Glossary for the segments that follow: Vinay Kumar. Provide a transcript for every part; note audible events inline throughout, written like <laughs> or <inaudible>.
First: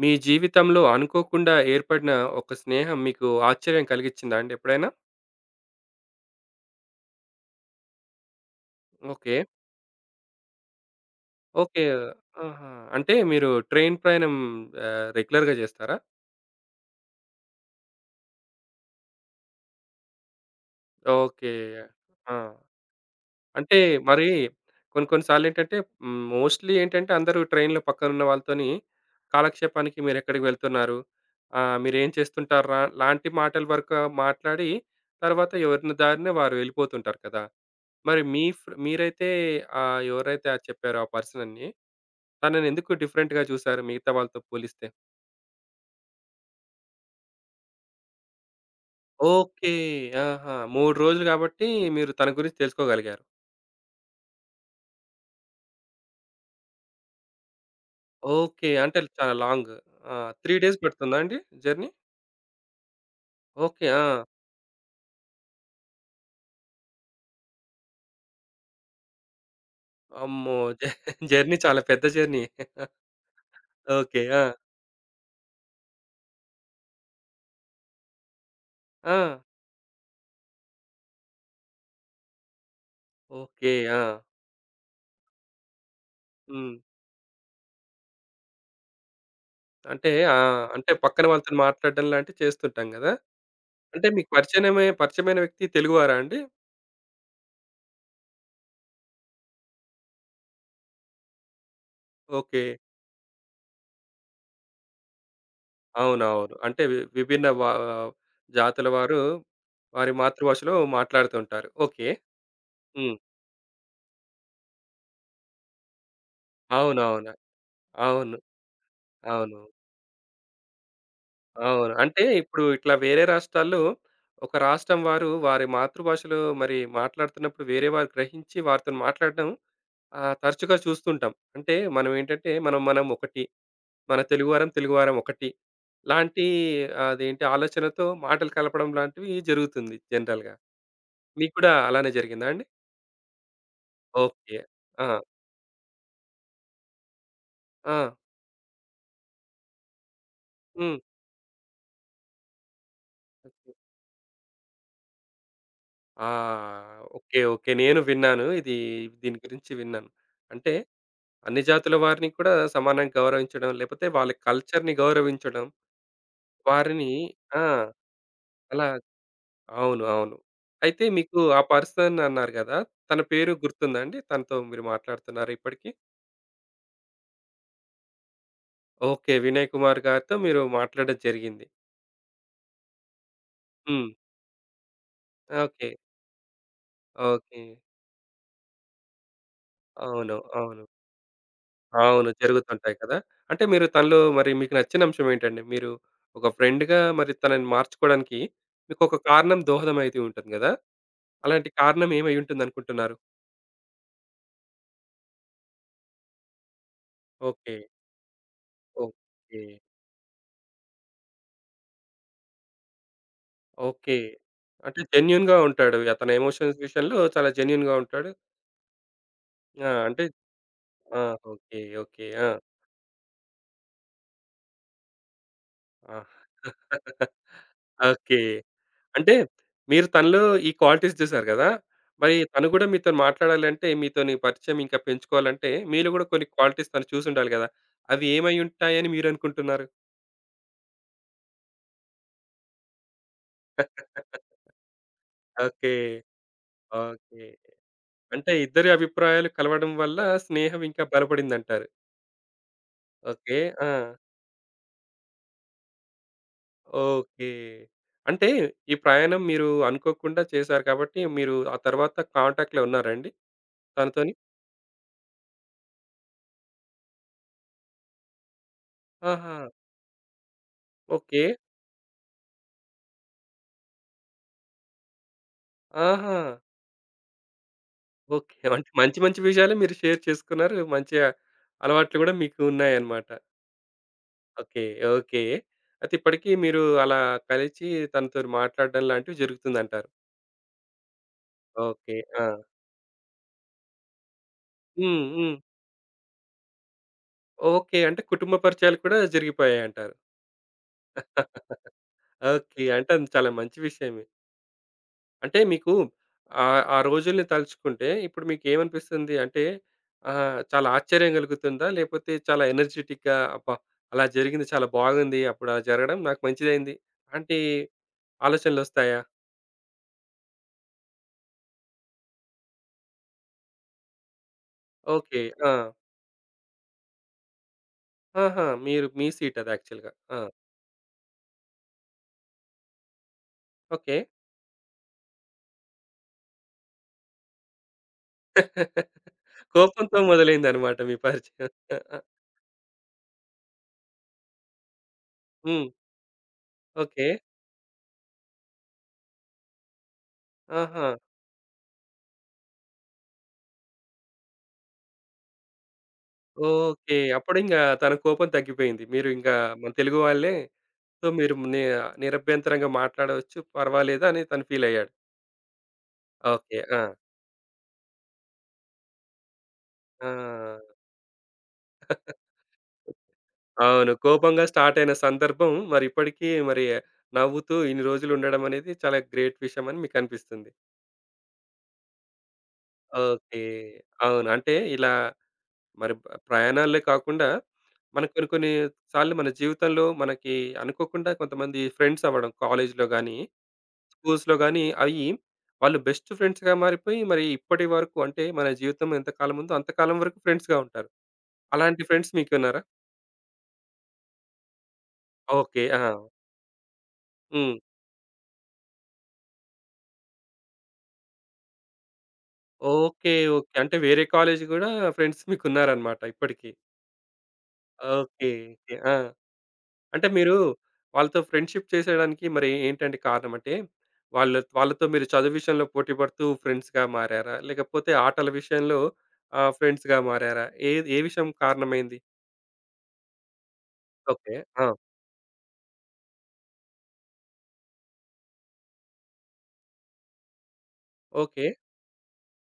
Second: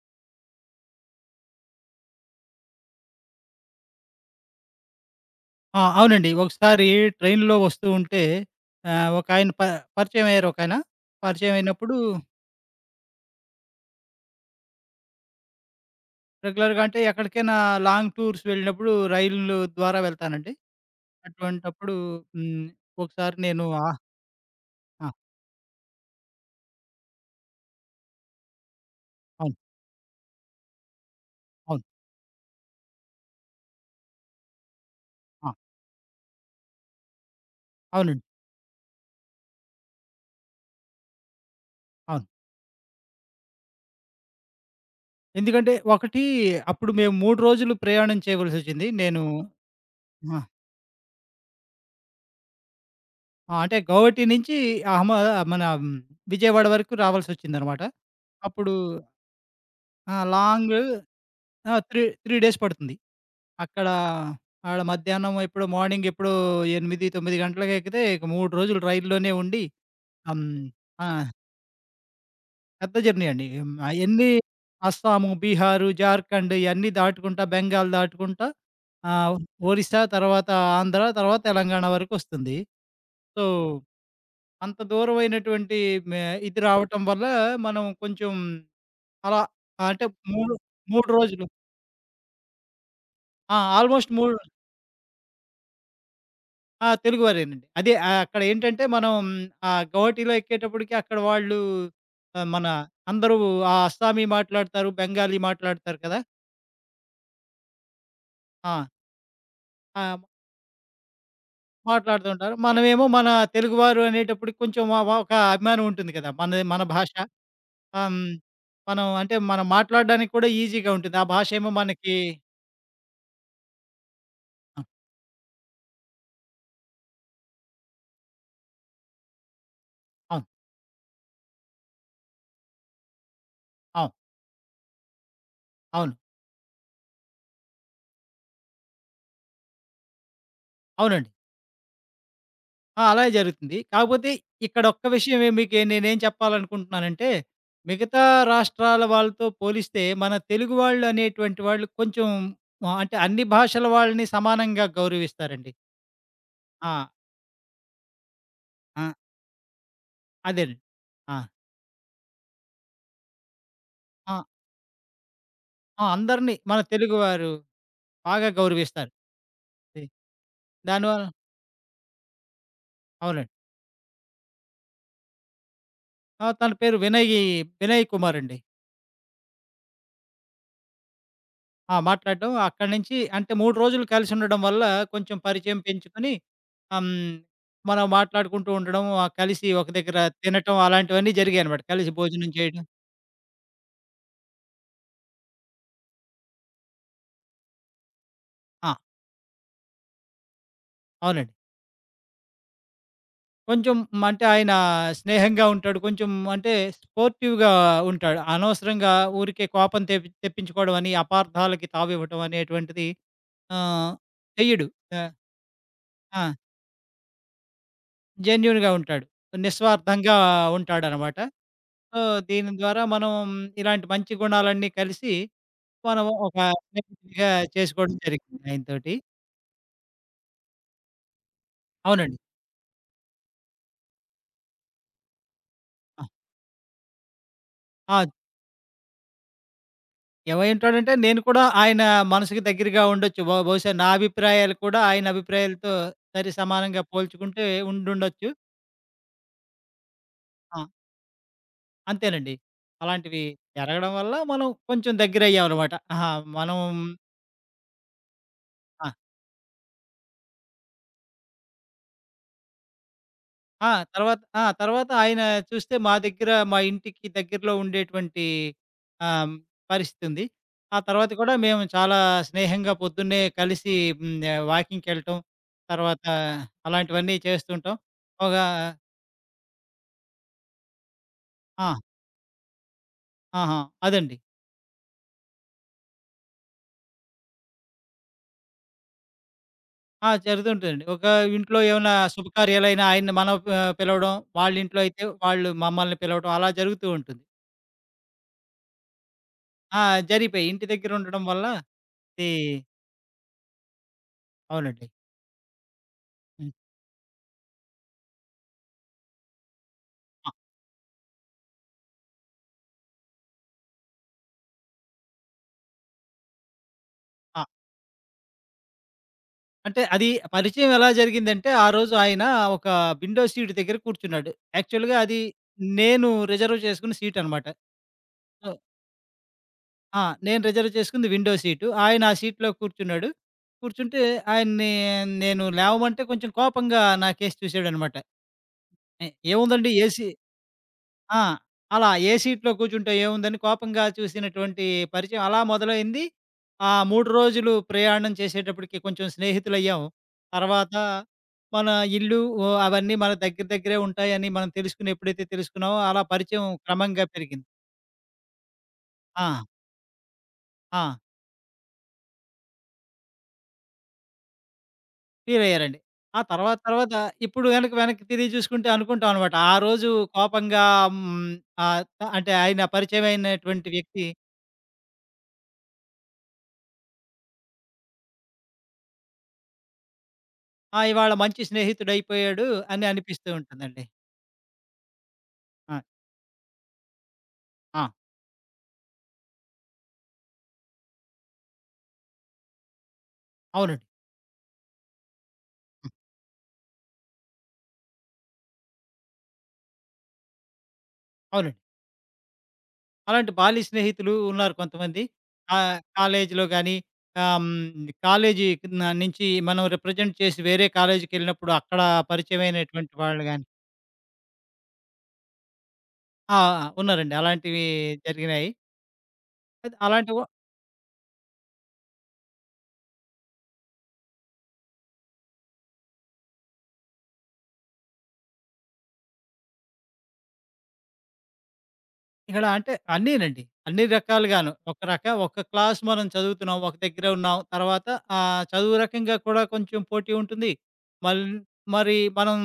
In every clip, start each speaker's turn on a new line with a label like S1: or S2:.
S1: మీ జీవితంలో అనుకోకుండా ఏర్పడిన ఒక స్నేహం మీకు ఆశ్చర్యం కలిగించిందా అండి ఎప్పుడైనా?
S2: ఆ! అవునండి. ఒకసారి ట్రైన్‌లో వస్తూ ఉంటే
S1: ఓకే.
S2: ఒకాయన పరిచయమయ్యారు ఒకాయన.
S1: ఓకే.
S2: పరిచయమైనప్పుడు
S1: ఆహా! అంటే మీరు ట్రైన్ ప్రయాణం రెగ్యులర్‌గా చేస్తారా?
S2: రెగ్యులర్‌గా అంటే ఎక్కడికైనా లాంగ్ టూర్స్ వెళ్ళినప్పుడు రైలు ద్వారా వెళ్తానండి.
S1: ఓకే.
S2: అటువంటప్పుడు
S1: ఆ!
S2: హ్మ్. ఒకసారి నేను
S1: అంటే మరి కొన్ని
S2: ఆ!
S1: కొన్ని సార్లేంటంటే మోస్ట్‌లీ ఏంటంటే అందరూ ట్రైన్‌లో పక్కనున్న వాళ్ళతోని
S2: అవును.
S1: కాలక్షేపానికి మీరెక్కడికి వెళ్తున్నారు?
S2: అవును.
S1: మీరేం చేస్తుంటార్రా? లాంటి మాటల వరకు మాట్లాడి
S2: ఆ!
S1: తర్వాత ఎవరిన దారిన వారు వెళ్ళిపోతుంటారు కదా! మరి
S2: అవునండి.
S1: మీ ఫ్రె మీరైతే ఎవరైతే అది చెప్పారో ఆ పర్సనని,
S2: అవును.
S1: తననెందుకు డిఫరెంట్‌గా చూసారు మిగతా వాళ్ళతో పోలిస్తే?
S2: ఎందుకంటే ఒకటి అప్పుడు మేము 3 రోజులు ప్రయాణం చేయవలసొచ్చింది. నేను
S1: ఓకే.
S2: ఆ!
S1: ఆహా! 3 రోజులు కాబట్టి మీరు తన గురించి తెలుసుకోగలిగారు.
S2: ఆ! అంటే గౌహటి నుంచి అహ్మ మన విజయవాడ వరకు రావాల్సొచ్చిందనమాట.
S1: ఓకే.
S2: అప్పుడు
S1: అంటే చాలా లాంగ్.
S2: ఆ!
S1: ఆ! 3
S2: లాంగ్
S1: డేస్ పడుతుందా అండి
S2: ఆ!
S1: జర్నీ?
S2: 3 డేస్ పడుతుంది. అక్కడ
S1: ఓకే. ఆ!
S2: ఆడ మధ్యాహ్నం ఎప్పుడో మార్నింగ్ ఎప్పుడో 8, 9 గంటలకు ఎక్కితే ఇక 3 రోజులు రైల్లోనే ఉండి హ్మ్.
S1: అమ్మో!
S2: ఆ!
S1: జర్నీ చాలా పెద్ద జర్నీ.
S2: పెద్ద జర్నీ అండి. హ్మ్.
S1: ఓకే.
S2: అయన్నీ
S1: ఆ!
S2: అస్సాము, బీహారు, జార్ఖండ్ ఇయన్నీ దాటుకుంటా బెంగాల్ దాటుకుంటా
S1: ఆ!
S2: ఆహ్, ఒరిస్సా తర్వాత ఆంధ్ర తర్వాత తెలంగాణ వరకొస్తుంది. So,
S1: okay. ఆ!
S2: అంత దూరమైనటువంటి మే ఇది
S1: హ్మ్.
S2: రావటం వల్ల మనం కొంచెం అలా అంటే
S1: అంటే ఆ!
S2: 3,
S1: అంటే
S2: 3
S1: పక్కన
S2: రోజులు
S1: వాళ్ళతోని మాట్లాడడం లాంటివి చేస్తుంటాం గదా!
S2: ఆ!
S1: అంటే
S2: ఆల్‌మోస్ట్
S1: మీకు
S2: మూడు
S1: పరిచయనమే పరిచయమైన వ్యక్తి తెలుగువారా అండి?
S2: ఆ! తెలుగువారేనండి. అదే అక్కడేంటంటే మనం గౌహటిలో ఎక్కేటప్పటికి అక్కడ వాళ్ళు
S1: ఓకే.
S2: మన అందరూ అస్సామీ మాట్లాడతారు, బెంగాలీ మాట్లాడతారు కదా!
S1: అవునవును. అంటే విభిన్న
S2: ఆ!
S1: జాతుల వారు
S2: ఆ!
S1: వారి మాతృభాషలో మాట్లాడుతుంటారు. ఓకే.
S2: మాట్లాడుతూ ఉంటారు. మనమేమో
S1: హ్మ్.
S2: మన తెలుగువారు అనేటప్పటికి కొంచెం వ వ ఒక అభిమానం ఉంటుంది కదా! మనది మన భాష.
S1: అవునవును.
S2: ఆహ్, హ్మ్.
S1: అవును. అవును.
S2: మనం అంటే
S1: అవును.
S2: మనం మాట్లాడడానికి కూడా ఈజీగా ఉంటుంది. ఆ భాషేమో
S1: అవును.
S2: మనకి
S1: అంటే ఇప్పుడు ఇట్లా వేరే రాష్ట్రాల్లో ఒక
S2: ఆ!
S1: రాష్ట్రం వారు వారి మాతృభాషలో మరి మాట్లాడుతున్నప్పుడు వేరే వారు గ్రహించి వారితోని మాట్లాడడం
S2: అవును.
S1: తరచుగా చూస్తుంటాం. అంటే మనం ఏంటంటే మనం మనం ఒకటి.
S2: అవును.
S1: మన తెలుగువారం తెలుగువారం ఒకటి.
S2: అవును.
S1: లాంటి అదేంటి ఆలోచనతో మాటలు కలపడం లాంటివి జరుగుతుంది జనరల్‌గా.
S2: అవునండి.
S1: మీకు కూడా అలానే జరిగిందా అండి?
S2: ఆ! అలాగే జరుగుతుంది. కాకపోతే
S1: ఓకే.
S2: ఇక్కడ ఒక్క
S1: ఆ!
S2: విషయం నేనేం చెప్పాలనుకుంటున్నానంటే,
S1: ఆ!
S2: మిగతా రాష్ట్రాల వాళ్ళతో పోలిస్తే మన తెలుగు
S1: హ్మ్.
S2: వాళ్ళు అనేటువంటి వాళ్ళు కొంచెం అంటే అన్ని
S1: ఓకే.
S2: భాషల వాళ్ళని సమానంగా గౌరవిస్తారండి.
S1: ఆ!
S2: ఆ!
S1: ఓకే. ఓకే. నేను విన్నాను.
S2: ఆ!
S1: దీని గురించి విన్నాను. అంటే
S2: అదేనండి. ఆ!
S1: అన్ని జాతుల వారిని కూడా సమానంగా గౌరవించడం, లేపోతే వాళ్ళ
S2: ఆ!
S1: కల్చర్‌ని గౌరవించడం,
S2: ఆ! అందరిని మన
S1: వారిని
S2: తెలుగువారు
S1: ఆ!
S2: బాగా
S1: అలా
S2: గౌరవిస్తారు.
S1: అవును.
S2: ది
S1: అవును. అయితే
S2: దానివల్ల
S1: మీకు ఆ పర్సన్ అన్నారు గదా! తన
S2: అవునండి.
S1: పేరు గుర్తుందా అండి? తనతో మీరు మాట్లాడుతున్నారా ఇప్పటికి?
S2: ఆ! తన పేరు వినయ్ వినయ్ కుమార్ అండి.
S1: ఓకే. వినయ్ కుమార్ గారితో మీరు మాట్లాడడం జరిగింది.
S2: ఆ! మాట్లాడడం. అక్కడి నుంచి అంటే 3 రోజులు
S1: హ్మ్.
S2: కలిసుండడం వల్ల కొంచెం పరిచయం
S1: ఓకే.
S2: పెంచుకొని ఆహ్, హ్మ్,
S1: ఓకే.
S2: మనం మాట్లాడుకుంటూ ఉండడం, కలిసి ఒక దగ్గర
S1: అవును.
S2: తినటం
S1: అవును.
S2: అలాంటివన్నీ జరిగాయనమాట. కలిసి
S1: అవును.
S2: భోజనం చేయడం.
S1: జరుగుతుంటాయి కదా! అంటే మీరు తనలో మరి మీకు నచ్చిన అంశం ఏంటండి? మీరు ఒక ఫ్రెండ్‌గా మరి తనని మార్చుకోవడానికి
S2: ఆ!
S1: మీకొక కారణం దోహదమైతూ ఉంటుంది గదా!
S2: అవునండి.
S1: అలాంటి కారణం ఏమై ఉంటుందనుకుంటున్నారు?
S2: కొంచెం అంటే ఆయన స్నేహంగా ఉంటాడు. కొంచెం అంటే స్పోర్టివ్‌గా
S1: ఓకే.
S2: ఉంటాడు. అనవసరంగా
S1: ఓకే.
S2: ఊరికే కోపం తెప్పించుకోవడం అని, అపార్థాలకి తావివ్వటం అనేటువంటిది ఆహ్,
S1: ఓకే.
S2: చెయ్యడు.
S1: అంటే
S2: ఆహ్,
S1: జెన్యూన్‌గా ఉంటాడు. అతని
S2: ఆ!
S1: ఎమోషన్స్ విషయంలో చాలా జెన్యూన్‌గా ఉంటాడు.
S2: జెన్యూన్‌గా ఉంటాడు.
S1: ఆ! అంటే
S2: నిస్వార్థంగా
S1: ఆ!
S2: ఉంటాడనమాట.
S1: ఓకే.
S2: So,
S1: okay. ఆ! okay,
S2: దీని ద్వారా మనం ఇలాంటి మంచి గుణాలన్నీ కలిసి
S1: okay, ఆ! ఆ.
S2: మనం ఒక
S1: <laughs>
S2: స్నేహితుడిగా చేసుకోవడం
S1: ఓకే.
S2: జరిగింది ఆయనతోటి.
S1: అంటే మీరు తనలో ఈ క్వాలిటీస్ చూసారు కదా! మరి
S2: అవునండి.
S1: తను కూడా మీతోని మాట్లాడాలంటే, మీతోని పరిచయం ఇంకా పెంచుకోవాలంటే, మీలో
S2: ఆ!
S1: కూడా కొన్ని క్వాలిటీస్ తను చూసుండాలి కదా!
S2: ఆ!
S1: అవి ఏమై ఉంటాయని మీరనుకుంటున్నారు?
S2: ఏమై ఉంటాడంటే నేను కూడా ఆయన మనసుకి దగ్గరగా ఉండొచ్చు. బహుశా నా
S1: <laughs>
S2: అభిప్రాయాలు కూడా ఆయన అభిప్రాయాలతో
S1: ఓకే.
S2: సరి సమానంగా
S1: ఓకే.
S2: పోల్చుకుంటే ఉండుండొచ్చు.
S1: అంటే ఇద్దరి అభిప్రాయాలు కలవడం వల్ల స్నేహం
S2: ఆ!
S1: ఇంకా బలపడిందంటారు.
S2: అంతేనండి. అలాంటివి
S1: ఓకే. ఆ!
S2: జరగడం వల్ల మనం కొంచెం దగ్గరయ్యామనమాట. ఆహా! మనం
S1: ఓకే. అంటే ఈ
S2: ఆ!
S1: ప్రయాణం మీరు అనుకోకుండా చేశారు కాబట్టి, మీరు ఆ తర్వాత కాంటాక్ట్‌లో ఉన్నారా అండి
S2: ఆ!
S1: తనతోని?
S2: తర్వాత ఆ! తర్వాత ఆయన చూస్తే మా ఇంటికి దగ్గరలో ఉండేటువంటి ఆహ్,
S1: ఆహా!
S2: పరిస్థితుంది. ఆ తర్వాత
S1: ఓకే.
S2: కూడా మేము చాలా స్నేహంగా పొద్దున్నే కలిసి వాకింగ్‌కెళ్ళటం, తర్వాత
S1: ఆహా!
S2: అలాంటివన్నీ చేస్తుంటాం. ఒక
S1: ఓకే. అంటే మంచి మంచి విషయాలే మీరు షేర్ చేసుకున్నారు. మంచి
S2: ఆ!
S1: అలవాట్లు గూడా మీకు ఉన్నాయన్నమాట.
S2: ఆహా! అదండి.
S1: ఓకే. ఓకే. అయితే ఇప్పటికి మీరు అలా కలిసి తనతోని మాట్లాడడం లాంటివి జరుగుతుందంటారు.
S2: ఆ! జరుగుతుంటదండి. ఒక ఇంట్లో ఏమైనా
S1: ఓకే. ఆ!
S2: శుభకార్యాలైనా ఆయన్ని మనం పిలవడం, వాళ్ళ ఇంట్లో అయితే
S1: హ్మ్. హ్మ్.
S2: వాళ్ళు మమ్మల్ని పిలవడం అలా జరుగుతూ ఉంటుంది.
S1: ఓకే. అంటే కుటుంబ పరిచయాలు కూడా
S2: ఆ!
S1: జరిగిపోయాయంటారు.
S2: జరిగిపోయాయి. ఇంటి దగ్గర ఉండడం వల్ల ఇది
S1: ఓకే. అంటే అది చాలా మంచి విషయమే.
S2: అవునండి.
S1: అంటే మీకు
S2: హ్మ్.
S1: ఆ రోజుల్ని తలుచుకుంటే ఇప్పుడు మీకేమనిపిస్తుంది? అంటే
S2: ఆ!
S1: చాలా ఆశ్చర్యం కలుగుతుందా? లేపోతే చాలా ఎనర్జిటిక్‌గా అబ్బా! అలా జరిగింది చాలా బాగుంది. అప్పుడు అలా జరగడం నాకు మంచిదైంది. అంటే
S2: ఆ!
S1: ఆలోచనలొస్తాయా?
S2: అంటే అది పరిచయం ఎలా జరిగిందంటే, ఆ రోజు ఆయన ఒక విండో సీట్ దగ్గర కూర్చున్నాడు. యాక్చువల్‌గా అది
S1: ఓకే. ఆ!
S2: నేను రిజర్వ్ చేసుకున్న సీట్ అనమాట.
S1: ఆహా!
S2: సో
S1: మీరు మీ సీట్ అది యాక్చువల్‌గా.
S2: ఆ!
S1: ఆ!
S2: నేను రిజర్వ్ చేసుకుంది విండో సీటు. ఆయన ఆ సీట్‌లో కూర్చున్నాడు.
S1: ఓకే.
S2: కూర్చుంటే ఆయన్ని నేను లేవమంటే కొంచెం కోపంగా నాకేసి చూసాడనమాట. "ఏ
S1: <laughs>
S2: ఏముందండి
S1: కోపంతో
S2: ఏసీ"
S1: మొదలైందన్నమాట మీ
S2: ఆ!
S1: పరిచయం.
S2: అలా
S1: <laughs>
S2: ఏ సీట్‌లో కూర్చుంటే ఏముందని కోపంగా చూసినటువంటి పరిచయం అలా
S1: హ్మ్.
S2: మొదలైంది. ఆ
S1: ఓకే.
S2: 3 రోజులు ప్రయాణం చేసేటప్పటికి కొంచెం స్నేహితులయ్యాం. తర్వాత
S1: ఆహా!
S2: మన ఇల్లు అవన్నీ మన దగ్గర దగ్గరే ఉంటాయని మనం తెలుసుకుని ఎప్పుడైతే తెలుసుకున్నామో అలా పరిచయం
S1: ఓకే.
S2: క్రమంగా పెరిగింది.
S1: అప్పుడింకా తన కోపం తగ్గిపోయింది. మీరు ఇంకా
S2: ఆ!
S1: మన తెలుగు వాళ్ళే
S2: ఆ!
S1: సో, మీరు ని నిరభ్యంతరంగా మాట్లాడవచ్చు. పర్వాలేదు అని తను ఫీలయ్యాడు.
S2: ఫీలయ్యారండి. ఆ
S1: ఓకే.
S2: తర్వాత
S1: ఆ!
S2: తర్వాత ఇప్పుడు గనక వెనక్కి తిరిగి చూసుకుంటే అనుకుంటాం అనమాట. ఆ రోజు
S1: ఆ!
S2: కోపంగా హ్మ్, ఆహ్, అంటే ఆయన పరిచయమైనటువంటి
S1: అవును.
S2: వ్యక్తి
S1: కోపంగా స్టార్ట్ అయిన సందర్భం మరి ఇప్పటికీ మరి నవ్వుతూ ఇన్ని రోజులు ఉండడం అనేది చాలా గ్రేట్ విషయం అని మీకనిపిస్తుంది.
S2: ఆ! ఇవాళ మంచి స్నేహితుడయిపోయాడు అని అనిపిస్తూ
S1: ఓకే.
S2: ఉంటుందండి.
S1: అవును. అంటే ఇలా
S2: ఆ!
S1: మరి ప్రయాణాలే కాకుండా
S2: ఆ!
S1: మనకు కొన్ని కొన్ని సార్లు మన జీవితంలో మనకి అనుకోకుండా కొంతమంది ఫ్రెండ్స్ అవ్వడం కాలేజ్‌లో గాని
S2: అవునండి.
S1: స్కూల్స్‌లో గాని అయ్యి వాళ్ళు
S2: హ్మ్.
S1: బెస్ట్ ఫ్రెండ్స్‌గా మారిపోయి మరి ఇప్పటి వరకు అంటే మన జీవితం ఎంతకాలం ఉందో అంతకాలం వరకు ఫ్రెండ్స్‌గా ఉంటారు.
S2: అవునండి.
S1: అలాంటి ఫ్రెండ్స్ మీకున్నారా?
S2: అలాంటి బాల్య స్నేహితులు ఉన్నారు కొంతమంది.
S1: ఓకే. ఆ!
S2: కాలేజీలో గాని
S1: హ్మ్.
S2: కాలేజీ కింద నుంచి మనం రిప్రజెంట్ చేసి వేరే కాలేజీకెళ్ళినప్పుడు అక్కడ పరిచయమైనటువంటి
S1: ఓకే.
S2: వాళ్ళు గాని
S1: ఓకే. అంటే వేరే కాలేజ్ గూడా ఫ్రెండ్స్ మీకున్నారన్నమాట
S2: ఆ!
S1: ఇప్పటికి.
S2: ఉన్నారండి. అలాంటివి
S1: ఓకే.
S2: జరిగినాయి.
S1: ఓకే. ఆ!
S2: అది
S1: అంటే
S2: అలాంటివి
S1: మీరు వాళ్ళతో ఫ్రెండ్‌షిప్ చేసేయడానికి మరి ఏంటండి కారణం? అంటే వాళ్ళతో మీరు చదువు విషయంలో పోటీ పడుతూ ఫ్రెండ్స్‌గా మారారా? లేకపోతే ఆటల విషయంలో ఫ్రెండ్స్‌గా మారారా? ఏ విషయం కారణమైంది?
S2: ఇక్కడ అంటే అన్నీనండి. అన్ని
S1: ఓకే.
S2: రకాలుగాను.
S1: ఆ!
S2: ఒక క్లాస్ మనం చదువుతున్నాం. ఒక దగ్గరే ఉన్నాం. తర్వాత చదువు రకంగా కూడా కొంచెం పోటీ ఉంటుంది. మల్
S1: ఓకే.
S2: మరి మనం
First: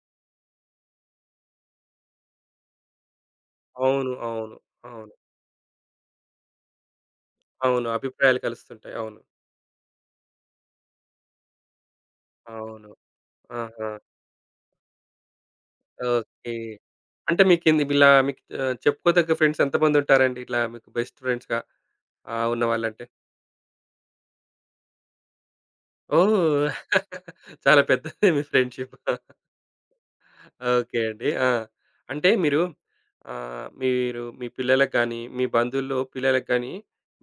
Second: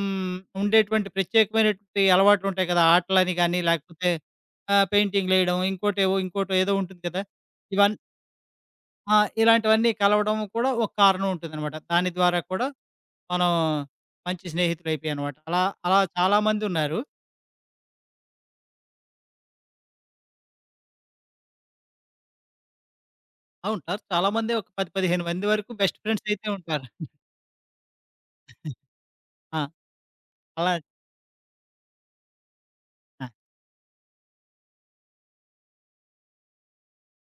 S2: ఉండేటువంటి ప్రత్యేకమైనటువంటి అలవాట్లుంటాయి కదా! ఆటలని గాని, లేకపోతే
S1: అవును. అవును. అవును.
S2: పెయింటింగ్‌లేయడం, ఇంకోటో ఏదో ఉంటుంది కదా!
S1: అవును.
S2: ఇవన్
S1: అభిప్రాయాలు కలుస్తుంటాయి.
S2: ఆ!
S1: అవును.
S2: ఇలాంటివన్నీ కలవడం కూడా ఒక కారణం ఉంటుందనమాట. దాని ద్వారా కూడా
S1: అవును.
S2: మనం
S1: ఆహా!
S2: మంచి స్నేహితులైపోయామనమాట. అలా అలా
S1: ఓకే.
S2: చాలామందున్నారు.
S1: అంటే మీకింది ఇలా మీకు చెప్పుకోదగ్గ ఫ్రెండ్స్ ఎంతమందుంటారండి? ఇట్లా మీకు బెస్ట్ ఫ్రెండ్స్‌గా ఉన్నవాళ్ళంటే?
S2: ఆ! ఉంటారు. చాలామందే ఒక 10, 15 మంది వరకు బెస్ట్ ఫ్రెండ్సయితే
S1: ఓహ్!
S2: ఉంటారు.
S1: <laughs> చాలా పెద్దదే మీ ఫ్రెండ్‌షిప్.
S2: ఆ! అలా
S1: ఓకే అండి. ఆ! అంటే మీరు
S2: ఆ!
S1: మీ పిల్లలకి గాని, మీ బంధువుల్లో పిల్లలకి గాని,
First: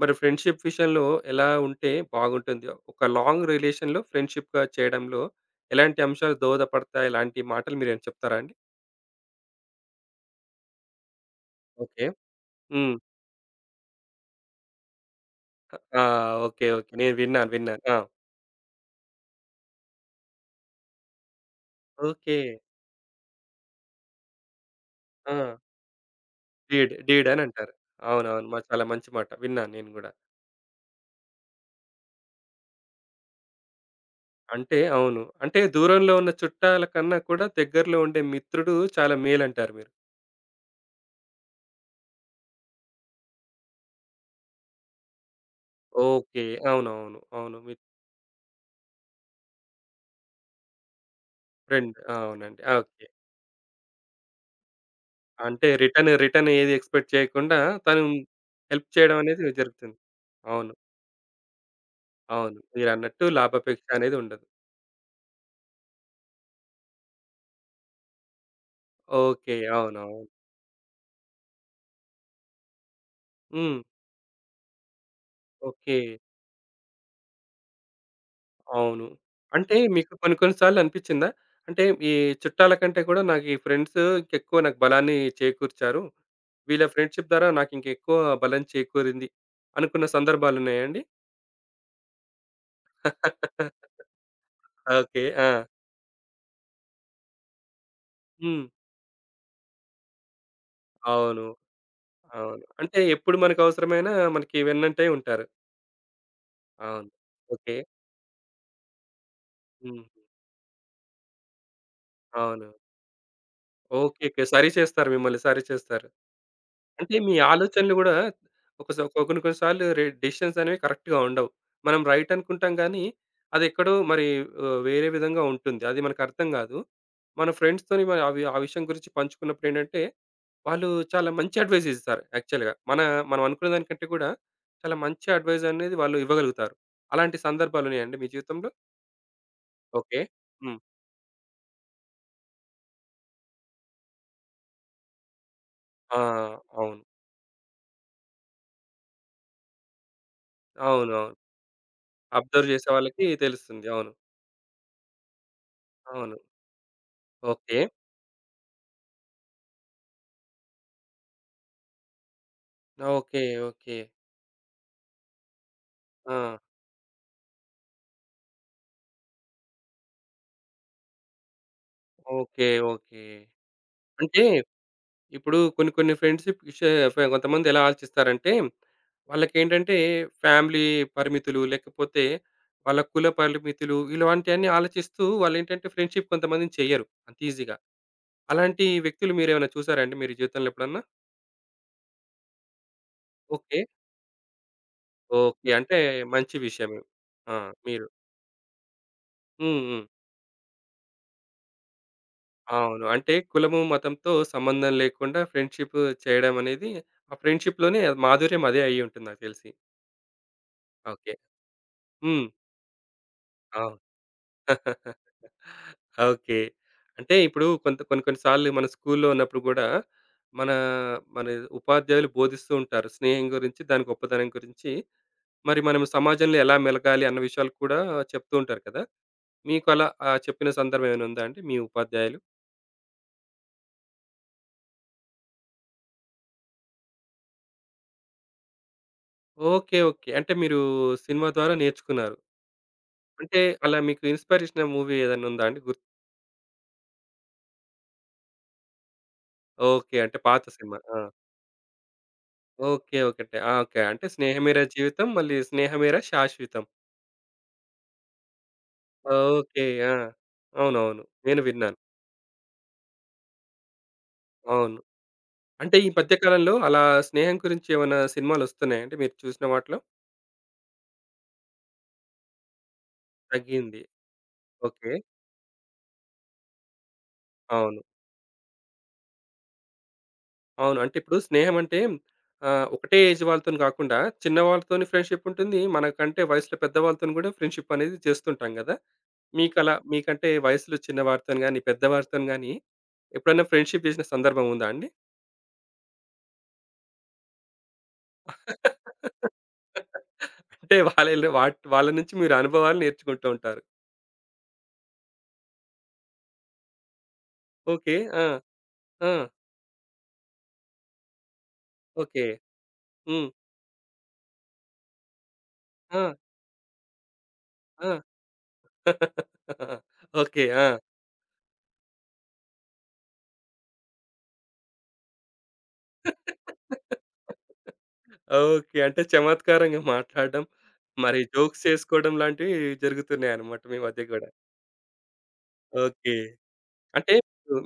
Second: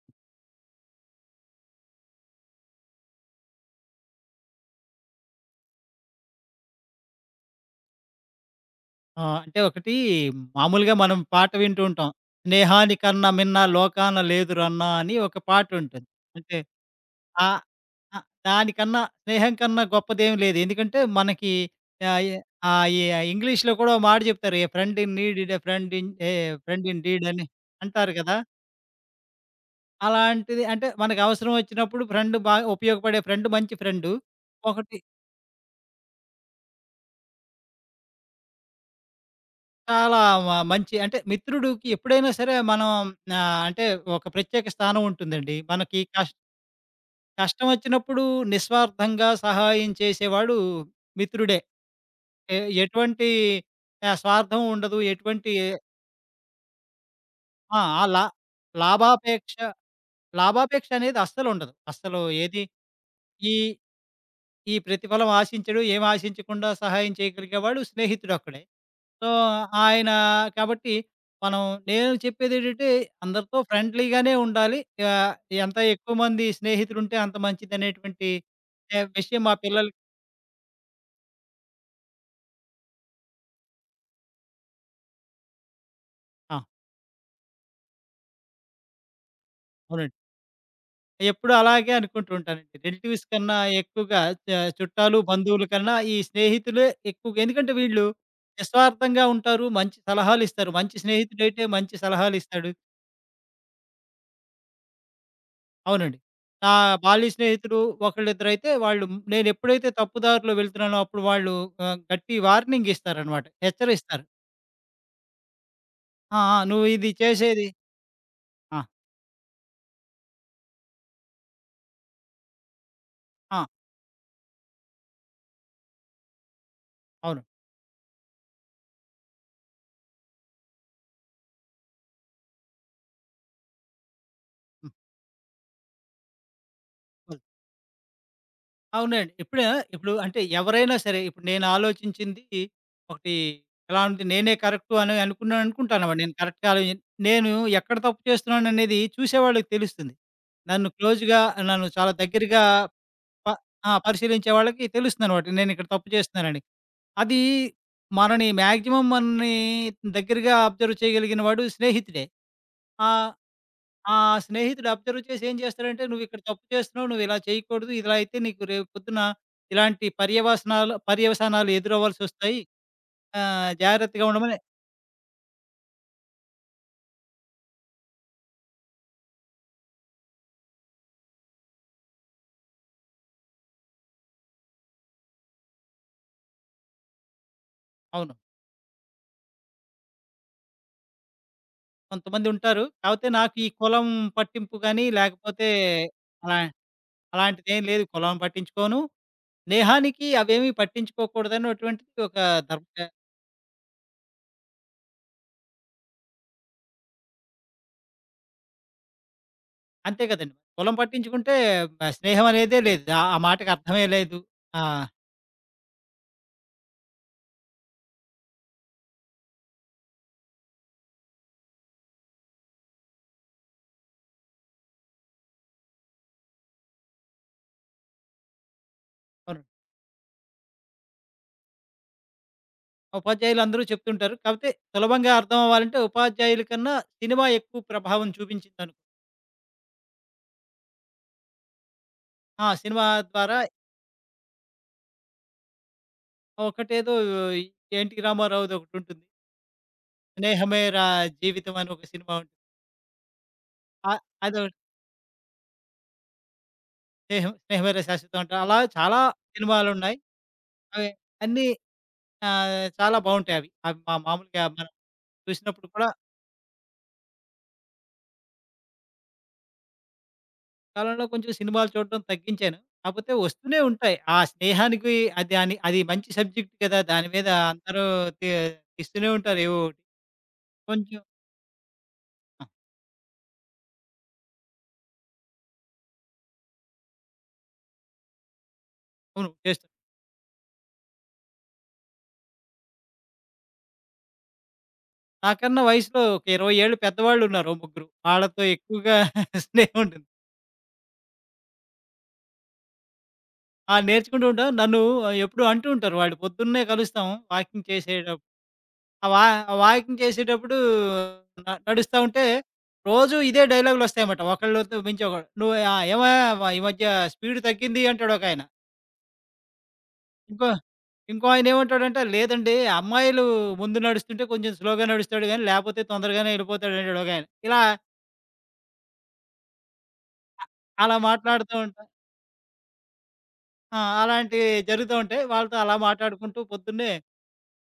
S1: మరి ఫ్రెండ్‌షిప్ విషయంలో ఎలా ఉంటే బాగుంటుంది? ఒక లాంగ్ రిలేషన్‌లో ఫ్రెండ్‌షిప్‌గా చేయడంలో ఎలాంటి అంశాలు దోహదపడతాయి? ఎలాంటి మాటలు మీరేమైనా చెప్తారా అండి?
S2: అంటే ఒకటి మామూలుగా మనం పాట వింటూ
S1: ఓకే.
S2: ఉంటాం.
S1: హ్మ్.
S2: 'స్నేహానికన్నా మిన్న లోకాన లేదురన్న' అని ఒక
S1: ఆ!
S2: పాటుంటుంది. అంటే
S1: ఓకే. ఓకే. నేను విన్నాను.
S2: ఆహ్,
S1: విన్నాను. ఆ!
S2: ఆహ్, దానికన్నా స్నేహం కన్నా గొప్పదేమి లేదు. ఎందుకంటే మనకి ఆహ్, ఎ
S1: ఓకే.
S2: ఆహ్, ఎ ఇంగ్లీష్‌లో కూడా ఓ మాట చెప్తారు. 'A friend in need is
S1: ah!
S2: A friend in friend
S1: deed
S2: in deed'
S1: deed అని
S2: అని
S1: అంటారు.
S2: అంటారు కదా!
S1: అవునవును. మ చాలా మంచి మాట. విన్నాను నేను గూడా.
S2: అలాంటిది అంటే మనకు అవసరం వచ్చినప్పుడు ఫ్రెండ్ బాగా ఉపయోగపడే ఫ్రెండ్ మంచి ఫ్రెండు. ఒకటి
S1: అవును. అంటే దూరంలో ఉన్న చుట్టాల కన్నా కూడా దగ్గరలో ఉండే మిత్రుడు చాలా మేలంటారు మీరు.
S2: చాలా మంచి అంటే మిత్రుడికి ఎప్పుడైనా సరే మనం అంటే ఒక ప్రత్యేక స్థానం ఉంటుందండి. మనకి
S1: ఓకే. అవునవును. అవును. మీ
S2: కష్టమొచ్చినప్పుడు నిస్వార్థంగా సహాయం చేసేవాడు మిత్రుడే.
S1: ఫ్రెండ్. ఆ!
S2: ఎ
S1: అవునండి. ఓకే.
S2: ఎటువంటి స్వార్థం ఉండదు. ఎటువంటి
S1: అంటే రిటర్న్ ఏది ఎక్స్‌పెక్ట్ చేయకుండా
S2: ఆ!
S1: తను
S2: ఆ!
S1: హెల్ప్ చేయడం అనేది
S2: లాభాపేక్ష
S1: జరుగుతుంది. అవును.
S2: లాభాపేక్ష అనేది అస్సలుండదు. అస్సలు
S1: అవును.
S2: ఏది
S1: మీరన్నట్టు
S2: ఈ
S1: లాభాపేక్ష అనేది ఉండదు.
S2: ఈ ప్రతిఫలం ఆశించడు. ఏమి ఆశించకుండా సహాయం చేయగలిగేవాడు స్నేహితుడొక్కడే. So,
S1: okay. అవునవును.
S2: ఆయన కాబట్టి మనం నేను చెప్పేదేంటంటే, అందరితో
S1: హ్మ్.
S2: ఫ్రెండ్లీగానే ఉండాలి. ఆహ్, ఎంత
S1: ఓకే.
S2: ఎక్కువ మంది స్నేహితులుంటే అంత మంచిదనేటువంటి
S1: అవును.
S2: విషయం మా
S1: అంటే
S2: పిల్లలకి
S1: మీకు కొన్ని కొన్ని సార్లు అనిపిచ్చిందా? అంటే ఈ చుట్టాల కంటే కూడా నాకు ఈ ఫ్రెండ్స్ ఇంకెక్కువ నాకు బలాన్ని చేకూర్చారు.
S2: ఆ!
S1: వీళ్ళ ఫ్రెండ్‌షిప్ ద్వారా నాకు ఇంకెక్కువ బలం చేకూరింది అనుకున్న
S2: అవునండి.
S1: సందర్భాలున్నాయండి?
S2: ఎప్పుడూ అలాగే అనుకుంటూ ఉంటానండి. రిలేటివ్స్ కన్నా
S1: <laughs>
S2: ఎక్కువగా చ చుట్టాలు,
S1: ఓకే. ఆ!
S2: బంధువుల కన్నా ఈ స్నేహితులే ఎక్కువగా ఎందుకంటే వీళ్ళు
S1: హ్మ్.
S2: నిస్వార్థంగా ఉంటారు. మంచి సలహాలిస్తారు. మంచి
S1: అవును.
S2: స్నేహితుడైతే మంచి
S1: అవును.
S2: సలహాలిస్తాడు.
S1: అంటే ఎప్పుడు మనకవసరమైనా మనకి వెన్నంటే ఉంటారు.
S2: అవునండి. నా
S1: అవును.
S2: బాల్య
S1: ఓకే.
S2: స్నేహితుడు ఒకళ్ళిద్దరైతే వాళ్ళు నేనెప్పుడైతే
S1: హ్మ్.
S2: తప్పు దారిలో వెళ్తున్నానో అప్పుడు వాళ్ళు గట్టి
S1: అవును.
S2: వార్నింగ్ ఇస్తారనమాట.
S1: ఓకే.
S2: హెచ్చరిస్తారు.
S1: ఓకే. సరి చేస్తారు మిమ్మల్ని. సరి చేస్తారు.
S2: "ఆ! ఆ! నువ్వు ఇది
S1: అంటే మీ
S2: చేసేది"
S1: ఆలోచనలు గూడా
S2: ఆ!
S1: కొన్ని కొన్ని సార్లు డెసిషన్స్ అనేవి కరెక్ట్‌గా ఉండవు. మనం రైట్ అనుకుంటాం గానీ,
S2: ఆ!
S1: అదెక్కడో మరి వేరే విధంగా ఉంటుంది. అది మనకర్థం గాదు.
S2: అవును.
S1: మన ఫ్రెండ్స్‌తోని మరి అవి ఆ విషయం గురించి పంచుకున్నప్పుడేంటంటే వాళ్ళు చాలా మంచి అడ్వైస్ ఇస్తారు యాక్చువల్‌గా. మనం అనుకునే దానికంటే కూడా
S2: హ్మ్.
S1: చాలా మంచి అడ్వైస్ అనేది వాళ్ళు ఇవ్వగలుగుతారు. అలాంటి
S2: అవును.
S1: సందర్భాలు ఉన్నాయండి మీ జీవితంలో?
S2: అవునండి. ఇప్పుడు
S1: ఓకే.
S2: అంటే
S1: హ్మ్.
S2: ఎవరైనా సరే ఇప్పుడు నేను ఆలోచించింది ఒకటి ఎలా ఉంది నేనే కరెక్టు అని అనుకున్నాను అనుకుంటానన్నమాట.
S1: ఆ!
S2: నేను కరెక్ట్ కాదు.
S1: అవును.
S2: నేను ఎక్కడ తప్పు చేస్తున్నాననేది చూసేవాళ్ళకి తెలుస్తుంది. నన్ను
S1: అవునవును.
S2: క్లోజ్‌గా నన్ను చాలా దగ్గరగా
S1: అబ్జర్వ్ చేసే వాళ్ళకి
S2: ప
S1: తెలుస్తుంది.
S2: ఆ!
S1: అవును.
S2: పరిశీలించే వాళ్ళకి తెలుస్తుందనమాట. నేనిక్కడ తప్పు
S1: అవును.
S2: చేస్తున్నానని. అది
S1: ఓకే.
S2: మాక్సిమం మనని దగ్గరగా అబ్జర్వ్ చేయగలిగిన వాడు స్నేహితుడే. ఆహ్,
S1: ఓకే. ఓకే.
S2: ఆ స్నేహితుడు అబ్జర్వ్ చేసి ఏం చేస్తాడంటే, "నువ్విక్కడ
S1: ఆ!
S2: తప్పు చేస్తున్నావు. నువ్విలా చేయకూడదు. ఇలా అయితే నీకు రేపు పొద్దున ఇలాంటి పర్యవసానాలు ఎదురవ్వాల్సొస్తాయి.
S1: ఓకే. ఓకే.
S2: జాగ్రత్తగా
S1: అంటే
S2: ఉండమని"
S1: ఇప్పుడు కొన్ని కొన్ని ఫ్రెండ్షిప్ విషయ ఫ కొంతమంది ఎలా ఆలోచిస్తారంటే, వాళ్ళకేంటంటే ఫ్యామిలీ పరిమితులు, లేకపోతే వాళ్ళ కుల పరిమితులు ఇలాంటియన్నీ ఆలోచిస్తూ వాళ్ళేంటంటే ఫ్రెండ్షిప్ కొంతమందిని చెయ్యరు అంత ఈజీగా.
S2: అవును.
S1: అలాంటి వ్యక్తులు మీరేమైనా చూసారాండి మీరు జీవితంలో ఎప్పుడన్నా?
S2: కొంతమందుంటారు. కాపోతే నాకు ఈ
S1: ఓకే.
S2: కులం పట్టింపు గాని,
S1: ఓకే.
S2: లేకపోతే
S1: అంటే మంచి
S2: అలా
S1: విషయమే. ఆ!
S2: అలాంటిదేం లేదు.
S1: మీరు
S2: కులం పట్టించుకోను.
S1: హ్మ్. హ్మ్.
S2: స్నేహానికి అవేమీ పట్టించుకోకూడదనేటువంటిది ఒక
S1: అవును.
S2: ధర్మ
S1: అంటే కులము, మతంతో సంబంధం లేకుండా ఫ్రెండ్షిప్ చేయడం అనేది ఆ ఫ్రెండ్షిప్‌లోనే మాధుర్యం అదే అయ్యుంటుంది నాకు తెలిసి.
S2: అంతే కదండీ. కులం
S1: ఓకే.
S2: పట్టించుకుంటే
S1: హ్మ్.
S2: స్నేహం అనేదే లేదు. ఆ ఆ మాటకి
S1: అవును.
S2: అర్థమే లేదు. ఆ!
S1: ఓకే. అంటే ఇప్పుడు కొన్ని కొన్ని సార్లు మన స్కూల్లో ఉన్నప్పుడు గూడా, మన మన ఉపాధ్యాయులు బోధిస్తూ ఉంటారు. స్నేహం గురించి, దాని గొప్పతనం గురించి, మరి మనం సమాజంలో ఎలా మెలగాలి అన్న విషయాలు కూడా చెప్తూ ఉంటారు కదా!
S2: అవును.
S1: మీకు అలా చెప్పిన సందర్భం ఏమైనా ఉందా అండి మీ ఉపాధ్యాయులు?
S2: ఉపాధ్యాయులు అందరూ చెప్తుంటారు. కాపోతే సులభంగా అర్థం అవ్వాలంటే ఉపాధ్యాయుల కన్నా సినిమా ఎక్కువ ప్రభావం చూపించిందనుకో.
S1: ఓకే. ఓకే. అంటే మీరు సినిమా ద్వారా నేర్చుకున్నారు.
S2: ఆ! సినిమా ద్వారా
S1: అంటే అలా మీకు ఇన్‌స్పిరేషనల్ మూవీ ఏదైనా ఉందా అండి? గుర్తు
S2: ఒకటేదో ఎన్‌టి రామారావుది ఒకటుంటుంది.
S1: ఓకే. అంటే పాత సినిమా.
S2: 'స్నేహమేరా
S1: ఆ!
S2: జీవితం' అని ఒక సినిమా ఉంటుంది.
S1: ఓకే. ఓకే. అంటే ఆ! ఓకే. అంటే
S2: అదొకటి
S1: 'స్నేహమేరా జీవితం' మళ్ళీ 'స్నేహమేరా శాశ్వితం.'
S2: స్నేహం 'స్నేహమేరా శాశ్వతం' అంటారు. అలా చాలా
S1: ఓకే. ఆ!
S2: సినిమాలున్నాయి. అవి
S1: అవునవును. నేను
S2: అన్నీ
S1: విన్నాను.
S2: చాలా బావుంటాయవి. అవి అవి మా మామూలుగా మన
S1: అవును.
S2: చూసినప్పుడు
S1: అంటే
S2: కూడా
S1: ఈ మధ్య కాలంలో అలా స్నేహం గురించి ఏమన్నా సినిమాలొస్తున్నాయా అండి మీరు చూసిన వాటిలో?
S2: కాలంలో కొంచెం సినిమాలు చూడడం తగ్గించాను. కాపోతే వస్తూనే
S1: తగ్గింది.
S2: ఉంటాయి. ఆ
S1: ఓకే.
S2: స్నేహానికి అది అని అది మంచి సబ్జెక్ట్ కదా! దాని మీద
S1: అవును.
S2: అందరూ తీ తీస్తూనే ఉంటారు ఏవో ఒకటి.
S1: అవును. అంటే
S2: కొంచెం
S1: ఇప్పుడు స్నేహం అంటే
S2: ఆ!
S1: ఒకటే ఏజ్ వాళ్ళతోని కాకుండా చిన్న వాళ్ళతోని ఫ్రెండ్‌షిప్ ఉంటుంది. మనకంటే వయసులో పెద్దవాళ్ళతోని కూడా ఫ్రెండ్‌షిప్ అనేది చేస్తుంటాం కదా!
S2: అవును. చేస్తారు.
S1: మీకలా మీకంటే వయసులో చిన్న వారితోని గాని, పెద్దవారితోని గాని ఎప్పుడైనా ఫ్రెండ్‌షిప్ చేసిన సందర్భం ఉందా అండి?
S2: నాకన్నా వయసులో ఒక 20 ఏళ్ళు పెద్దవాళ్ళున్నారు ఓ ముగ్గురు. వాళ్ళతో
S1: <laughs>
S2: ఎక్కువగా <laughs> స్నేహం ఉంటుంది.
S1: అంటే వాళ్ళ నుంచి మీరు అనుభవాలు నేర్చుకుంటూ ఉంటారు.
S2: ఆ! నేర్చుకుంటూ ఉంటాం. నన్ను ఎప్పుడూ అంటూ ఉంటారు వాళ్ళు. పొద్దున్నే కలుస్తాం వాకింగ్
S1: ఓకే. ఆ!
S2: చేసేటప్పుడు. ఆ
S1: ఆ!
S2: వాకింగ్ చేసేటప్పుడు నడుస్తా
S1: ఓకే.
S2: ఉంటే, రోజు
S1: హ్మ్.
S2: ఇదే డైలాగులొస్తాయన్నమాట. ఒకళ్ళతో మించి ఒకడు. "నువ్వు
S1: ఆ!
S2: ఏమయ్య ఈ మధ్య స్పీడ్ తగ్గింది"
S1: ఆ!
S2: అంటాడు ఒకాయన.
S1: <laughs> ఓకే.
S2: ఇంకో
S1: ఆ!
S2: ఇంకో ఆయనేమంటాడంటే, "లేదండి అమ్మాయిలు ముందు నడుస్తుంటే కొంచెం స్లోగా నడుస్తాడు గానీ, లేపోతే తొందరగానే యెళ్ళిపోతాడు" అంటాడు ఒకాయన. ఇలా
S1: ఓకే. అంటే చమత్కారంగా మాట్లాడడం,
S2: అలా
S1: మరి
S2: మాట్లాడుతూ
S1: జోక్స్
S2: ఉంటా
S1: చేసుకోవడం లాంటివి జరుగుతున్నాయన్నమాట మీ
S2: ఆ!
S1: మధ్య గూడా.
S2: అలాంటివి జరుగుతూ ఉంటాయి. వాళ్ళతో అలా
S1: ఓకే.
S2: మాట్లాడుకుంటూ పొద్దున్నే
S1: అంటే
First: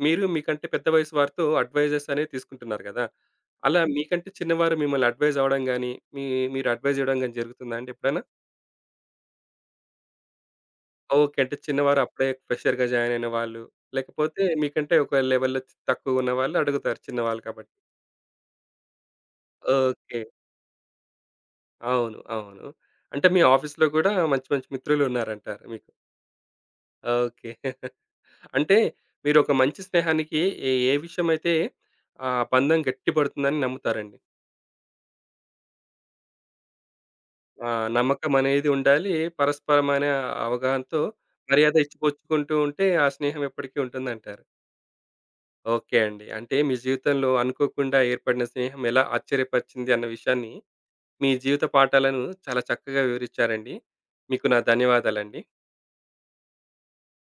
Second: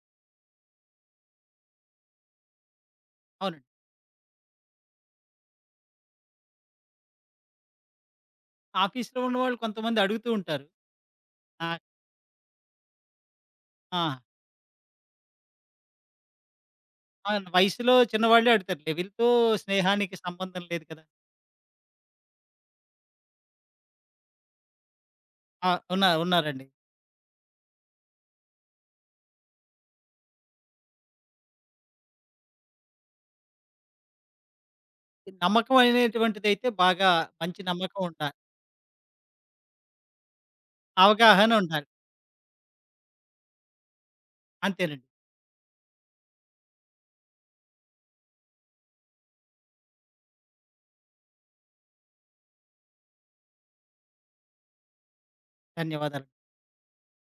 S1: మీరు మీకంటే పెద్ద వయసు వారితో అడ్వైజెస్ అనేవి తీసుకుంటున్నారు గదా!
S2: అవునండి.
S1: అలా మీకంటే చిన్నవారు మిమ్మల్ని అడ్వైజ్ అవ్వడం గాని, మీ మీరు అడ్వైజ్ ఇవ్వడం గాని జరుగుతుందా అండి ఎప్పుడైనా?
S2: ఆఫీస్‌లో ఉన్నవాళ్ళు కొంతమంది అడుగుతూ ఉంటారు.
S1: ఓకే. అంటే
S2: ఆ!
S1: చిన్నవారు అప్పుడే ఫ్రెషర్‌గా జాయిన్ అయిన వాళ్ళు,
S2: ఆ!
S1: లేకపోతే మీకంటే ఒక లెవెల్‌లో తక్కువ ఉన్న వాళ్ళు అడుగుతారు
S2: ఆ!
S1: చిన్నవాళ్ళు కాబట్టి.
S2: వయసులో చిన్నవాళ్ళే అడుగుతారు. లెవెల్‌తో స్నేహానికి
S1: ఓకే.
S2: సంబంధం లేదు కదా!
S1: అవును. అవును. అంటే మీ ఆఫీస్‌లో కూడా మంచి మంచి మిత్రులు ఉన్నారంటారు
S2: ఆ!
S1: మీకు.
S2: ఉన్నారు. ఉన్నారండి.
S1: ఓకే. <laughs> అంటే మీరు ఒక మంచి స్నేహానికి ఏ ఏ విషయమైతే ఆ బంధం గట్టిపడుతుందని నమ్ముతారండి.
S2: నమ్మకం అనేటువంటిదైతే బాగా మంచి
S1: ఆ!
S2: నమ్మకం
S1: నమ్మకం
S2: ఉండాలి.
S1: అనేది ఉండాలి. పరస్పరమైన అవగాహనతో
S2: అవగాహన
S1: మర్యాద
S2: ఉండాలి.
S1: ఇచ్చిపుచ్చుకుంటూ ఉంటే ఆ స్నేహం ఎప్పటికీ ఉంటుందంటారు.
S2: అంతేనండి.
S1: ఓకే అండి. అంటే మీ జీవితంలో అనుకోకుండా ఏర్పడిన స్నేహం ఎలా ఆశ్చర్యపరిచింది అన్న విషయాన్ని మీ జీవిత పాఠాలను చాలా చక్కగా వివరించారండి. మీకు నా ధన్యవాదాలండి.
S2: ధన్యవాదాలు.